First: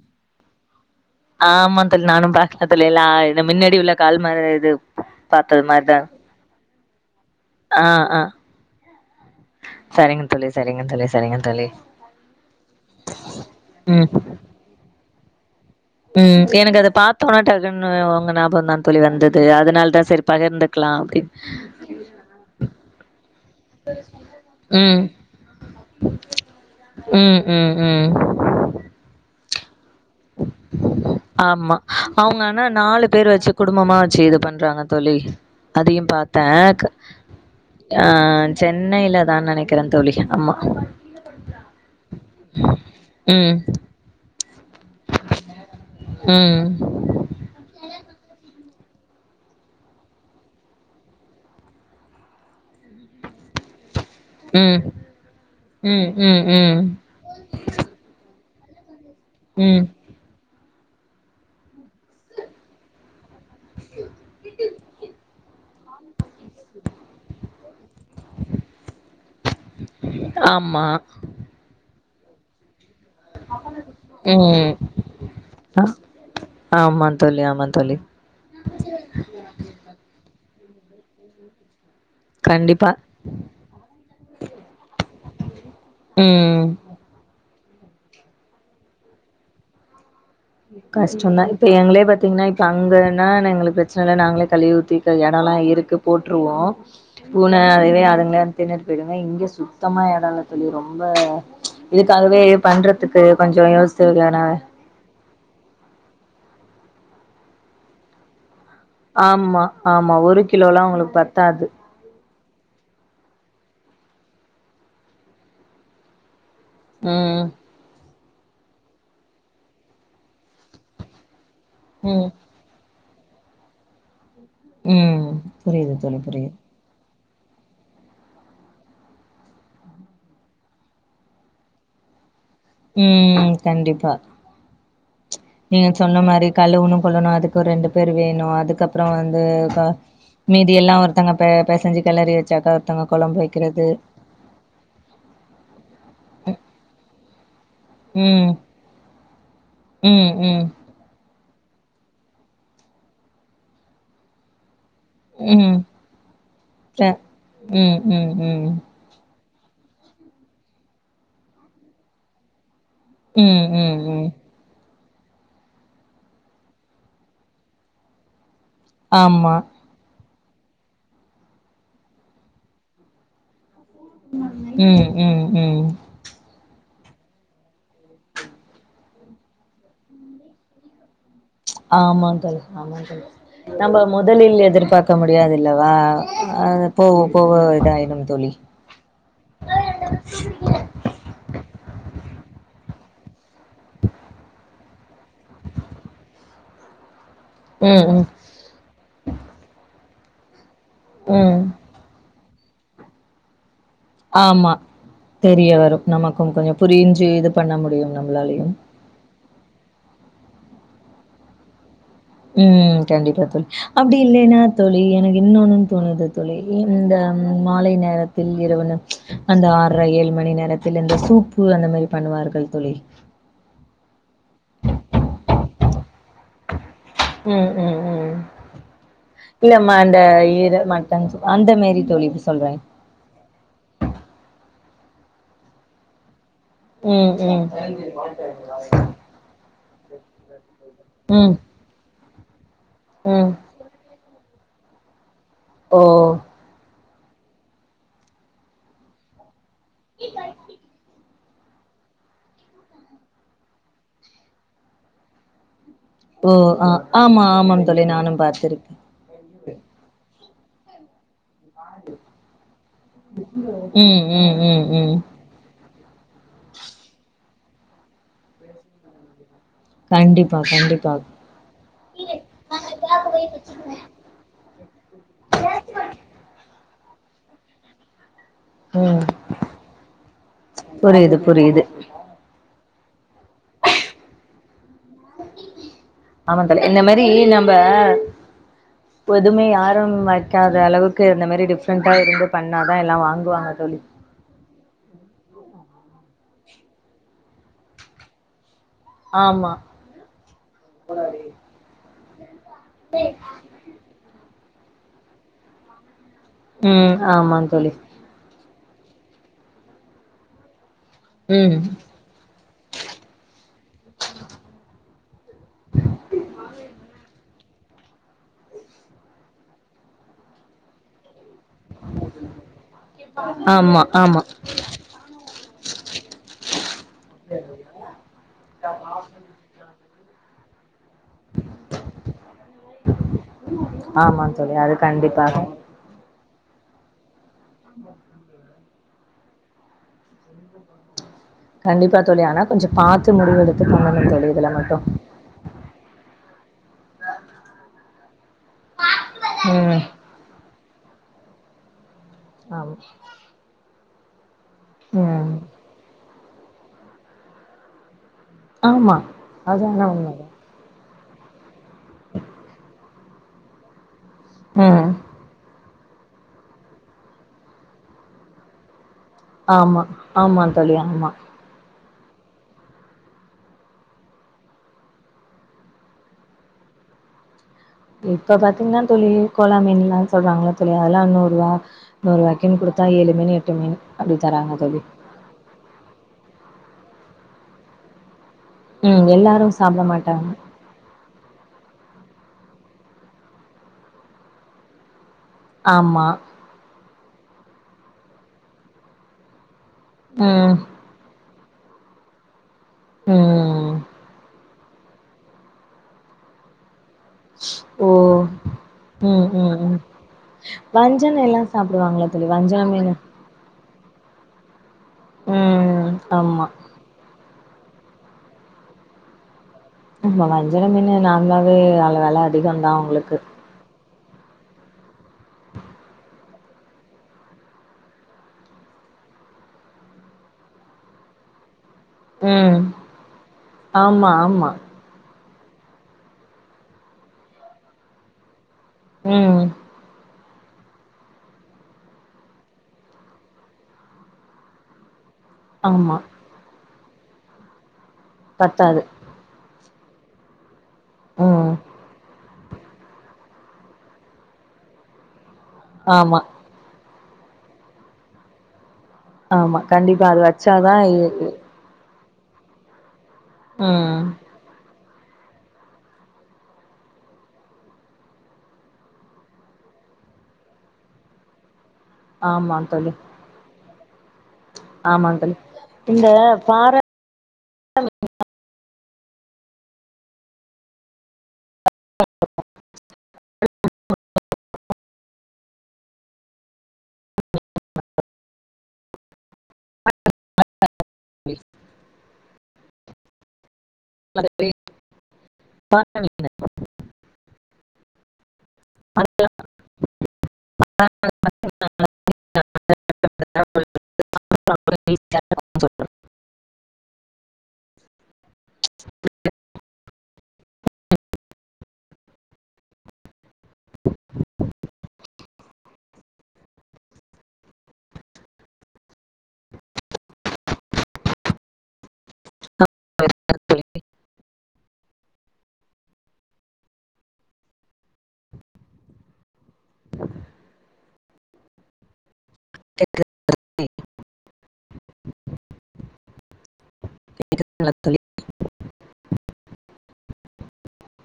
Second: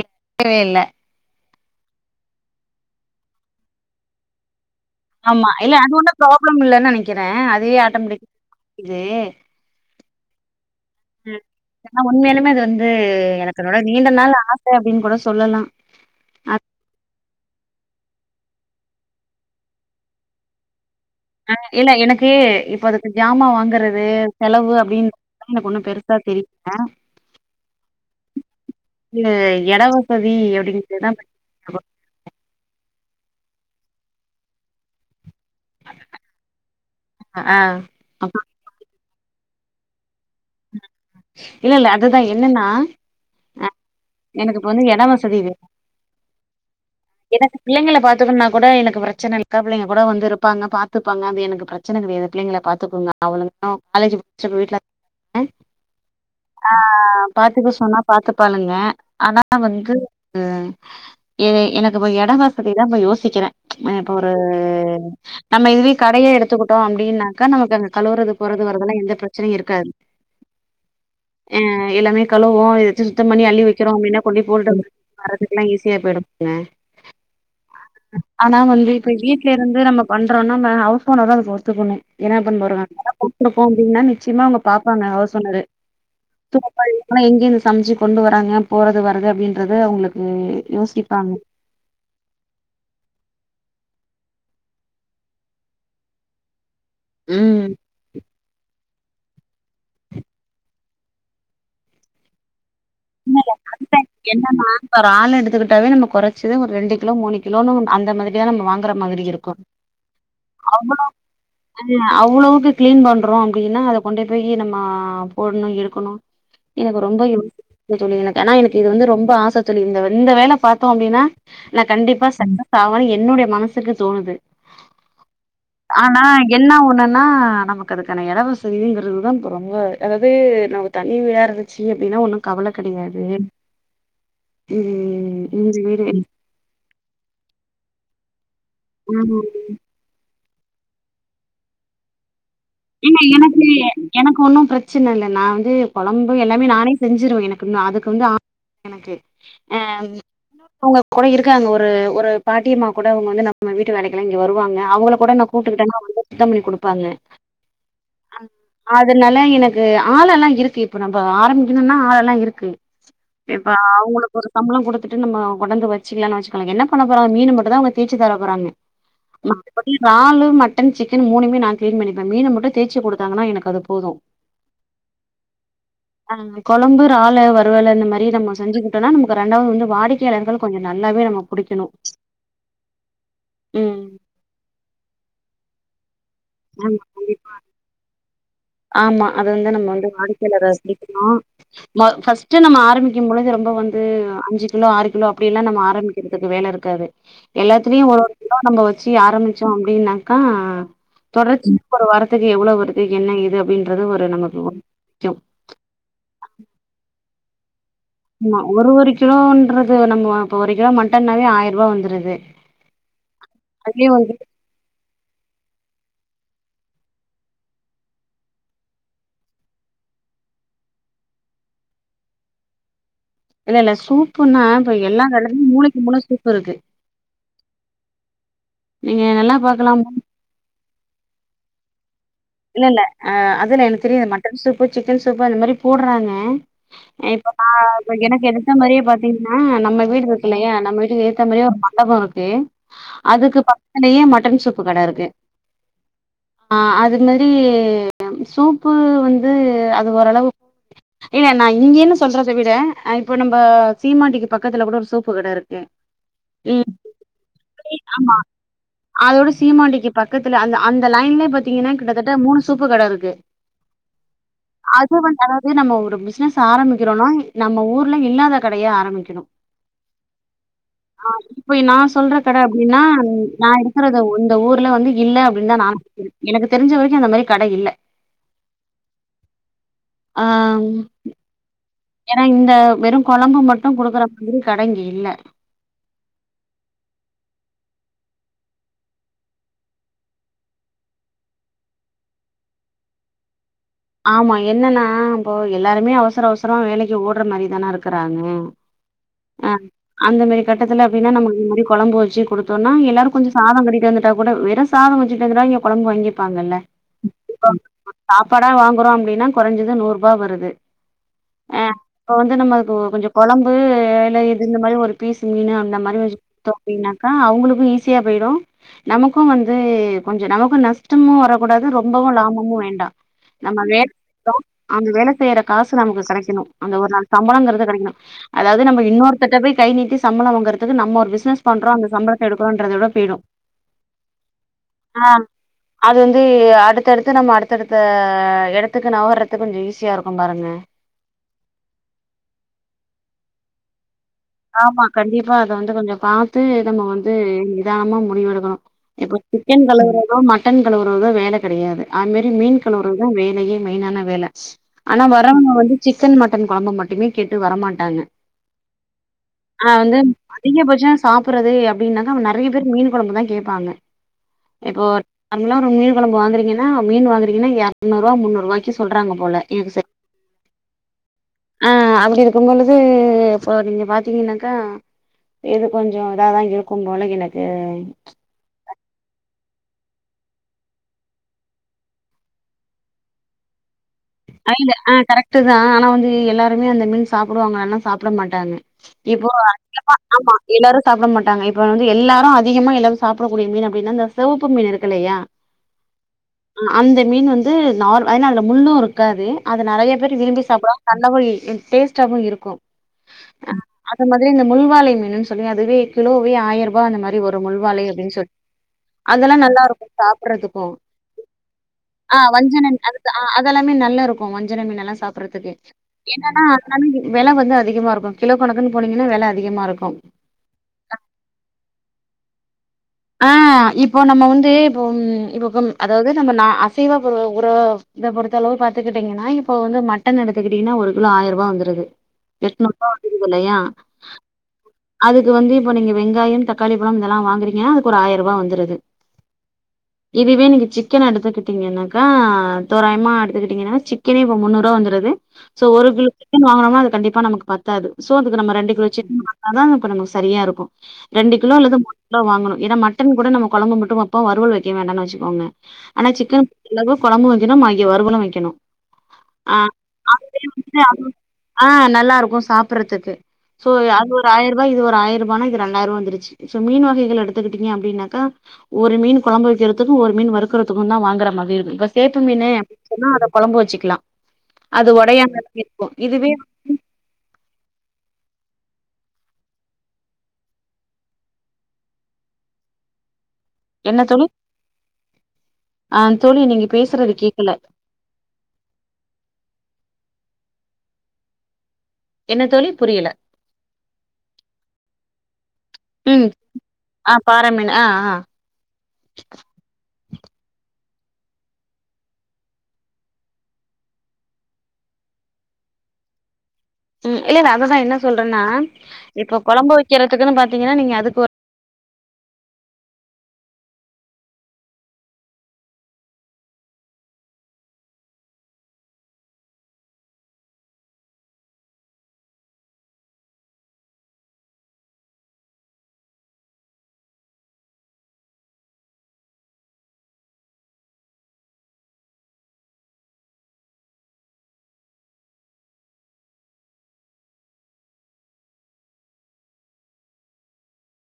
இப்பவேல்ல ஆமா த நானு பாத்தரதில எல்லா இந்த முன்னடி உள்ள கால்ம இது ஆமா பாத்தது இல்ல அது மாரிதா ஒன்னு ப்ராப்ளம் இல்லன்னு நெனைக்கிறே அதுவே ஆ ஆ ஆட்டோமெட்டிகிது சரிங்க தோழி சரிங்க தோழி சரிங்க ம் தோழி ஏன்னா உண்மையாலுமே அது வந்து எனக்கு எனோட ம் நீண்ட நாள் ஆச அப்டின்னு கூட சொல்லலா ம் எனக்கு அத பாத்தோனா டக்குனு உங்க ஞாபகம் தா தோழி வந்தது அதனால தா சரி பகிர்ந்துக்கலா அப்டின்னு ஆ இல்ல எனக்கு இப்ப அதுக்கு ஜாமா வாங்குறது செலவு ம் அப்டின்னு எனக்கு ஒண்ணு பெருசா தெரில ம் ம் ம் ம் இது இடவசதி அப்டிடுதா ஆமா அவங்க ஆனா நாலு பேர் வச்சு குடும்பமா வச்சு இது பண்றாங்க தோழி அதையு பாத்தே க ஆ அப்ப சென்னைல தா நெனைக்கறே தோழி ஆமா இல்ல இல்ல அதுதா என்னன்னா ம் எனக்கு இப்ப வந்து எனக் எடவசதி வேணு ம் எனக்கு பிள்ளைங்கள பாத்துக்கனுணா கூட எனக்கு பிரச்சனை இல்ல அக்கா பிள்ளைங்க கூட வந்து இருப்பாங்க பாத்துப்பாங்க அது எனக்கு பிரச்ச பிரச்சனை கிடையாது பிள்ளைங்கள பாத்தத்துக்கோங்க அவளுங்க காலேஜ் முடிச்சப் வீட்ல ம் ம் ம் ஆ ம் பாத்துக்க சொன்னா பாத்து பாளுங்க ஆனா ம் வந்து ம் எனக்கு இப்ப எடவசதிதா இப்ப யோ சிக்கறே இப்போ ஒரு நம்ம இதுவே கடையா எடுத்துக்கிட்டோ அப்டின்னாக்கா நமக்கு அந்த கழுவுறது போறது வரதெல்லா எந்த பிரச்சையு இருக்காது ஆமா ஆ எல்லாமே கழுவோ சுத்தம் பண்ணி அள்ளி வைக்கிறோ அப்டின்னா கொண்டு போ ம் வரறதுக்குல்லா அ ஈஸியா போயிடுங்க ஆமா தோழி ஆமா தோழி ஆனா வந்து இப்ப வீட்ல இருந்து நம்ம பண்றோம்னா நம்ம ஹவுஸ் ஓனர்தா அது ஒத்துக்கணு என்ன பண்ண கண்டிப்பா போறங்கல்ல கொடுத்துருப்போ அப்டின்னா நிச்சயமா அவங்க பாப்பாங்க ஹவுஸ் ஓனரு ம் ஆனா எங்கே இந்த சமைச்சு கொண்டு வராங்க போறது வருது அப்டின்றது அவங்ளுக்கு கஷ்டதே இப்போ எங்களே பாத்திங்கனா இப்போ அங்கேனா எங்ளுக்கு பிரச்சனை இல்ல நாங்களே கழுவி ஊத்திட்டு இடம்லா இருக்கு போட்டுருவோ ம் பூனை அதுவே அதுங்கள வந்திண் ணட்டு போடுங்க இங்க சுத்தமா இடம்ல சொல்லி ரொம்ப இதுக்காகவே பண்றதுக்கு கொஞ்ச யோசித் தேவையான ஒரு ஆள் எடுத்துக்கிட்டாவே நம்ம குறைச்சது ஒரு ரெண்டு கிலோ மூணு கிலோன்னு அந்த மாரி வேல நம்ம வாங்கற மாதிரி இருக்கு ஆமா ஆமா ஒரு கிலோல்லா உங்களுக்கு பத்தாது அவ்வளவுக்கு கிளீன் பண்றோ அப்டின்னா அதை கொண்டு போயி நம்ம போடணு எடுக்கணு எனக்கு ரொம்ப ம் யூஸ் புல் தோழி எனக்கு ஆனா எனக்கு இது வந்து ரொம்ப ஆசை தோழி இந்த இந்த வேலை பாத்தோ அப்டின்னா நா கண்டிப்பா ம் செத்தா சாவே என்னுடைய மனசுக்கு தோணுது ம் புரியுது தோழி ஆனா புரியுது என்ன ஒண்ணுன்னா நமக்கு அதுக்கான எடவசதி இல்லங்குறது தா இப்ப ரொம்ப அதாவது நம்ம தனி வீடா இருந்துச்சு அப்டினா ஒன்னு கவல கடையாது ம் கண்டிப்பா ம் இஞ்சி நீங்க வீடு சொன்ன மாரி கழுவுன்னு கொள்ளணு அதுக்கு ரெண்டு பேர் வேணு அதுக்கப்புற ம் வந்து ப மீதியெல்லா ஒருத்தாங்க பேசஞ்சி கெளறி வச்சாக்கா ஒருத்தங்க ஏங்க கொழம்பு எனக்கு வைக்கிறது எனக்கு ஒன்னு பிரச்சன இல்ல நா வந்து கொழம்பு எல்லாமே நானே செஞ்சிருவே எனக்குமே அதுக்கு வந்து ம் [inaudible] எனக்கு [inaudible] ம் ம் கொட இருக்கறாங்க ஒரு ஒரு பாட்டியம்மா கூட அவுங்க வந்து நம்ம வீட்டு வேலைக்கெல்லா இங்க வருவாங்க அவங்கள கூட நான் ம் கூப்புட்டுக்கிட்டேனா அவுங்க வந்து சுத்தம் பண்ணி ட குடுப்பாங்க ம் ம் ம் அதனால்ல எனக்கு ஆளல்லா இருக்கு இப்போ நம்ம ஆரம்பிக்குணுன்னா ஆளெல்லா இருக்கு ம் இப்ப ம் ம் அவங்களுக்கொரு சம்பளோ குடுத்துட்டு நம்ம கொண்டாந்து வச்சிக்கலாற்னு வச்சுக்கோங்களே என்ன பண்ண போறாங்க மீனு மட்டு தா அவங்க தேச்சு தர போறாங்க ஆமா மத்தபடி ராலு மட்டன் சிக்கன் மூணுமே நா கிளீன் பண்ணி அந்த மீன மட்டும் தேச்சு குடுத்தாங்கன்னா எனக்கு அது போது ம் ம் ம் [inaudible] கொழம்பு ராலு வறுவல் இந்த மாரி நம்ம செஞ்சிக்கிட்டோன்னா நமக்கு ரெண்டாவது வந்து வாடிக்கையாளர்கள் கொஞ்சோ நல்லாவே நம்மக் ஆமாங் தோழி ஆமானங் தோழி நம்ம ம் மொதலில் எதிர்பார்க்க முடியாதுயில்லவா அ ஆமா போவோ கண்டிப்பா போவோ இதாயிடும் தோழி ஆமா அத வந்து நம்மோ வந்து வாடிக்கையாளறே சந்திக்கணு ம ஃபர்ஸ்ட்டு நம்ம ஆரம்பிக்கும் பொழுது ரொம்ப வந்து அஞ்சு கிலோ ஆறு கிலோ அப்டியெல்லா நம்ம ஆரம்பிக்க கறத்துக்கு வேலருக்காது எல்லாத்திலையு ம் ஒரு ம் ஒரு கிலோ நம்ம வச்சு ஆரம்பிச்சோ அப்டினாக்கா ம் தொடர்ச்சி கொரு வாரத்துக்கு எவ்ளோவு வருது என்ன ஏது அப்டின் ஆமா தெரிய வரும் நமக்கு கொஞ்சோ புரிஞ்சு இது பண்ண முடியு ஆமா ஒரு ஒரு கிலோன்றது நம்ம இப்ப ஒரு கிலோ மட்டன்னாவே ஆயிரூபாய் வந்துருது ம் கண்டிப்பா தோழி அதுவே அப்டி வந்து இல்லேன்னா தோழி எனக்கு இன்னொன்னு தோணுது தோழி இந்த மால நேரத்தில் [unintelligible] அந்த ஆர்ற ஏழு மணி நேரத்தில் இந்த சூப்பு அந்த மாரி பண்ணுவார்கள் தோழி இல்ல இல்ல சூப்புன்னா இப்ப எல்லாதடத்திலேயு மூளைக்கு மூள சூப்புருக்கு ம் ம் ம் நீங்க நல்லா இல்ல மா பாக்கலாம் அந்த இரவ் மா தஞ்சு அந்த மேரி தோழி சொல்றே இல்லேல்ல ஆ அதுல எனக்கு தெரியாது மட்டன் சூப்பு சிக்கன் சூப்பு அந்த மாரி போடுறாங்க ம் இப்ப ம். மா இப்ப எனக்கு எதுத்தா மாரி பாத்தீங்கன்னா நம்ம வீடுருக்குல்லையா நம்ம வீட்டுக்கு எதுத்தா ம். மாரியே ஒரு [unintelligible] ம். அதுக்கு பக்கத்துலேயே மட்டன் சூப்பு கடருக்கு ஓ ஆ அது மேரி சூப்பு வந்து அது ஓரளவுக் இல்ல நா இங்கேன்னு சொல்றத விட அ இப்ப நம்ம சீமாண்டிக்கு பக்கத்துல கூட ஒரு சூப்பு கடருக்கே ம் ஓ ஆ ஆமா ஆமாங் தோழி நானும் பாத்துருக்கே அதோட சீமாண்டிக்கு பக்கத்துல அந்த அந்த லைன்லயே பாத்தீங்கன்னா ட்டு மூணு சூப்பு கடருக்கு ம், ம், ம், ம். அது வந்து அதாது இதே நம்ம ஒரு பிஸ்னஸ் ஆரம்பிக்கிறோனா நம்ம ஊர்ல இல்லாத கடையா ஆரம்பிக்கணு கண்டிப்பா கண்டிப்பா ஆ இப்ப நா சொல்ற கட அப்டினா நா இருக் கறத இந்த ஊர்ல வந்து இல்ல அப்டின்னுதா நா நனைக்கிறேன் எனக்கு தெரிஞ்ச வரிக்கும் அந்தமாரி கட இல்ல ம் புரிது புரிது எனா இந்த வெறு கொழம்பு மட்டு குடுக்கறமாரி கட இங்க இல்ல ஆமா தோழி இந்தமாரி நம்ப [inaudible] இப்ப எதுமே யாரு வெக்காத அளவுக்கு இந்தமாரி டிஃப்ரெண்ட்டா எடுத்து பண்ணாதா எல்லா வாங்குவாங்க தோழி ஆமா என்னன்னா இப்போ எல்லாருமே அவசர அவசரமா வேலைக்கு ஓட்றமாரிதான இருக்கறாங்க ஆ ஆமா அந்தமாரி கட்டத்துல அப்டின்னா நம்ம ஒரு மூடி கொழம்பு வெச்சு குடு தோனா எல்லாரு கொஞ்ஜோ சாதோ கட்டிட்டு வந்துட்டாகூட வெறு சாதோ கொஞ்சோ இங்க குழம்பு வாங்கிப் பாங்கல்ல ம் ஆமா தோழி சாப்பாடா வாங்குறோ அப்டினா கொறஞ்சது நூறுபா வருது ஆ ம் இப்ப வந்து நம்ம இப்போ கொஞ்ஜோ கொழம்பு இல்ல இது இந்தமாரி ஒரு பீஸு மீனு அந்தமாரி வெச் டோ அப்டின்னாக்கா அவுங்குளுக்கு ஈஸியா போய்டு நமக்கு வந்து கொஞ்ஜோ நமக்கு நஷ்டமு வரக்கூடாது ரொம்பவு லாபமு வேண் நம்ம ஆமா வேல ஆமா செய்றோ அந்த வேல செய்யற காசு நமக்கு கடைக்கணு அந்த ஒரு நாள் சம்பளோங்கறது கடைக்கணு அதாவ்து நம்ம இன்னொருத்தர்ட்ட போய் கை நீட்டி சம்பளோ வாங்கறதுக்கு நம்ம ஒரு பிஸ் னஸ் பண்றோ அந்த சம்பளத்த எடுக்குறோன்றதவிட போய்ரு ஆமா தோழி அது ஆ கண்டிப்பாக அது வந்து அடுத்தடுத்து நம்ம அடுத்தடுத்த எடத்துக்கு நவுர்றது கொஞ்ஜோ ஈஸியா இருக்கு பாருங்க கண்டிப்பா தோழி ஆனா கொஞ்ஜோ பாத்து முடிவெடுத்து பண்ணணு தோழி இதுல மட்டு ஆமா கண்டிப்பா அத வந்து கொஞ்ஜோ பாத்து நம்ம வந்து நிதானமா முடிவெடுக்கணு இப்ப சிக்கன் ம் கழுவுறதோ மட்டன் கழுவுறதோ வேல கெடையாது அதுமாரி மீன் ஆமா கழுவுறதுதா வேலையே மெய்னான வேல ஆனா ம் வரவங்க வந்து சிக்கன் மட்டன் கொழம்பு மட்டுமே கேட்டு வர மாட்டாங்க ஆமா அது ஆ ஆனா வந்து உண்மதா அதிகபட்சோ சாப்பற்றது அப்டின்னாக்கா நறைய பேர் மீன் கொழம்புதா கேப்பாங்க இப்போ ம் நார்மலா ஒரு மீன் கொழம்பு வாங்குறீங்கன்னா மீன் வாங்குறீங்கன்னா இரநூரூவா முன்னூரூவா சொல்றாங்க போல இது செ ஆமா ஆமா தோழி ஆமா ஆ அதுல இருக்கும்பொழுது இப்போ நீங்க பாத்தீங்கன்னாக்கா இது கொஞ்ஜோ இதாதா இருக்கும்போல எனக்கு இப்ப பாத்தீங்கன்னா தோழி கோலா மீன்லா சொல்றாங்கள தோழி அதெல்லா நூருவா நூருவாய்கின் குடுத்தா எழுமீனு எட்டுமீனு ஆ இல்ல ஆ கரெக்ட்டுதா ஆனா வந்து எல்லாருமே அந்த மீன் சாப்புடுவாங்களானா சாப்பட மாட்டாங்க ம் இப்போ எல்லாரு சாப்ட அதிகமா மாட்டாங்க ஆமா எல்லாரு சாப்பட மாட்டாங்க இப்ப வந்து எல்லாரு அதிகமா எல்லாரு சாப்படக்கூடிய மீன் அப்டின்னா இந்த செவப்பு மீன் இருக்குல்லையா ஆமா ஆ அந்த மீன் வந்து நார் எனா அதுல முள்ளு இருக்காது அது நறைய பேர் விரும்பி ம் சாப்பட கன்னகுளி டேஸ்ட்டாவு இருக்கு ஆ ம் அதுமாதிரி நம் முல்வாலை மீனுன் சொல்லி அதுவே கிலோவே ஆயரூபா அந்தமாரி வரு முல்வாலை ஓ அப்டின் சொல் ம் அதெல்லா ம் ம் நல்லாருக்கு சாப்பட்றதுக்கு வஞ்சன எல்லா சாப்டுவாங்களா ஆ தோழி வஞ்சர வஞ்சன மீனு அதுதா ஆ அதெல்லாமே நல்லாருக்கு வஞ்சர மீன்லா சாப்பறதுக்கு ம் என்னன்னா ஆமா ஆனாலு இ வெல வந்து அதிகமா இருக்கு கிலோ கணக்குன் போனீங்கன்னா வெல அதிகமா இருக்கு ஆமா வஞ்சர மீனு நார்மலாவே அதுல வெல அதிகோதா உங்குளுக்கு ஆ இப்போ நம்ம வந்து இப்போ இப்ப அதாவ்து நம்ம நா அசைவ பொருள் ஒரு இத பொறுத்த அளவு பாத்துக்கிட்டீங்கன்னா இப்ப வந்து மட்டன் எடுத்துக்கிட்டீங்கன்னா ஒரு கிலோ ஆயரூபா வந்துருது ம் எட்நூறுபா வந்துருதில்லையா ஆமா ஆமா அதுக்கு வந்து இப்ப நீங்க வெங்காயம் தக்காளி பழம் இதெல்லா வாங்குறீங்கன்னா அதுக்கு ஒரு ஆயிரூபா வந்துருது ம் இதுவே நீங்க சிக்கன் எடுத்துக்கிட்டீங்கன்னாக்கா தோராயமா எடுத்துக்கிட்டீங்கன்னா சிக்கனே இப்ப முன்னூறுவா வந்துருது சோ ஒரு ஆமா கிலோ சிக்கன் வாங்கனோனா அது கண்டிப்பா நமக்கு பத்தாது சோ அதுக்கு நம்ம ரெண்டு பத்தாது கிலோ சிக்கன் வாங் அதா இப்ப நம சரியா இருக்கு ரெண்டு ம் கிலோ அல்லது மூணு கிலோ வாங்கணு ஏனா மட்டன் கூட நம்ம கொழம்பு மட்டு வப்போ வறுவல் வைக்க வேண்டான்னு வச்சுக்கோங்க ஆனா ஆமா சிக்கன் இல்லனா கொழம்பு வைக்கணு பாக்கி வருவலு வைக்கணு ஆ ஆமா கண்டிப்பா அது அதுவே வந்து வச்சாதா இ ஆ நல்லாருக்கு சாப்புறதுக்கு சோ ம் யாருக்குவே ஆயிரூபா இது ஒரு ஆயிரூபானா இது ரெண்யிரூபா வந்துருச்சு சோ மீன் வகைகள் எடுத் த்துகிட்டீங்க அப்டின்னாக்கா ஒரு மீன் கோழம்பு வைக்கிறதுக்கு ஒரு மீன் வறுக்கறதுக்கு தா வாங்குற மாதிரி இருக்கு பிகாஸ் சேப்பு மீனு ஆமா அப்டின்னு தோழி சொன்னா அத கொழம்பு வச்சிக்கலா அது ஆமா தோழி ஒடையாம அப்டியே இருக்கு இந்த இதுவே பாற [inaudible] என்ன தோழி ஆ தோழி நீங்க பேசுறது கேக்கல ப்ளீஸ் என்ன தோழி புரியல ம் [inaudible] ஆ பாற மீன் ஆ ஆ [inaudible] ம் இல்லல்ல அததா என்ன சொல்றன்னா இப்ப கொழம்பு வைக்கிறதுக்குன்னு பாத்தீங்கன்னா நீங்க அதுக்கு ஒரு [inaudible] [inaudible] [inaudible] தோழி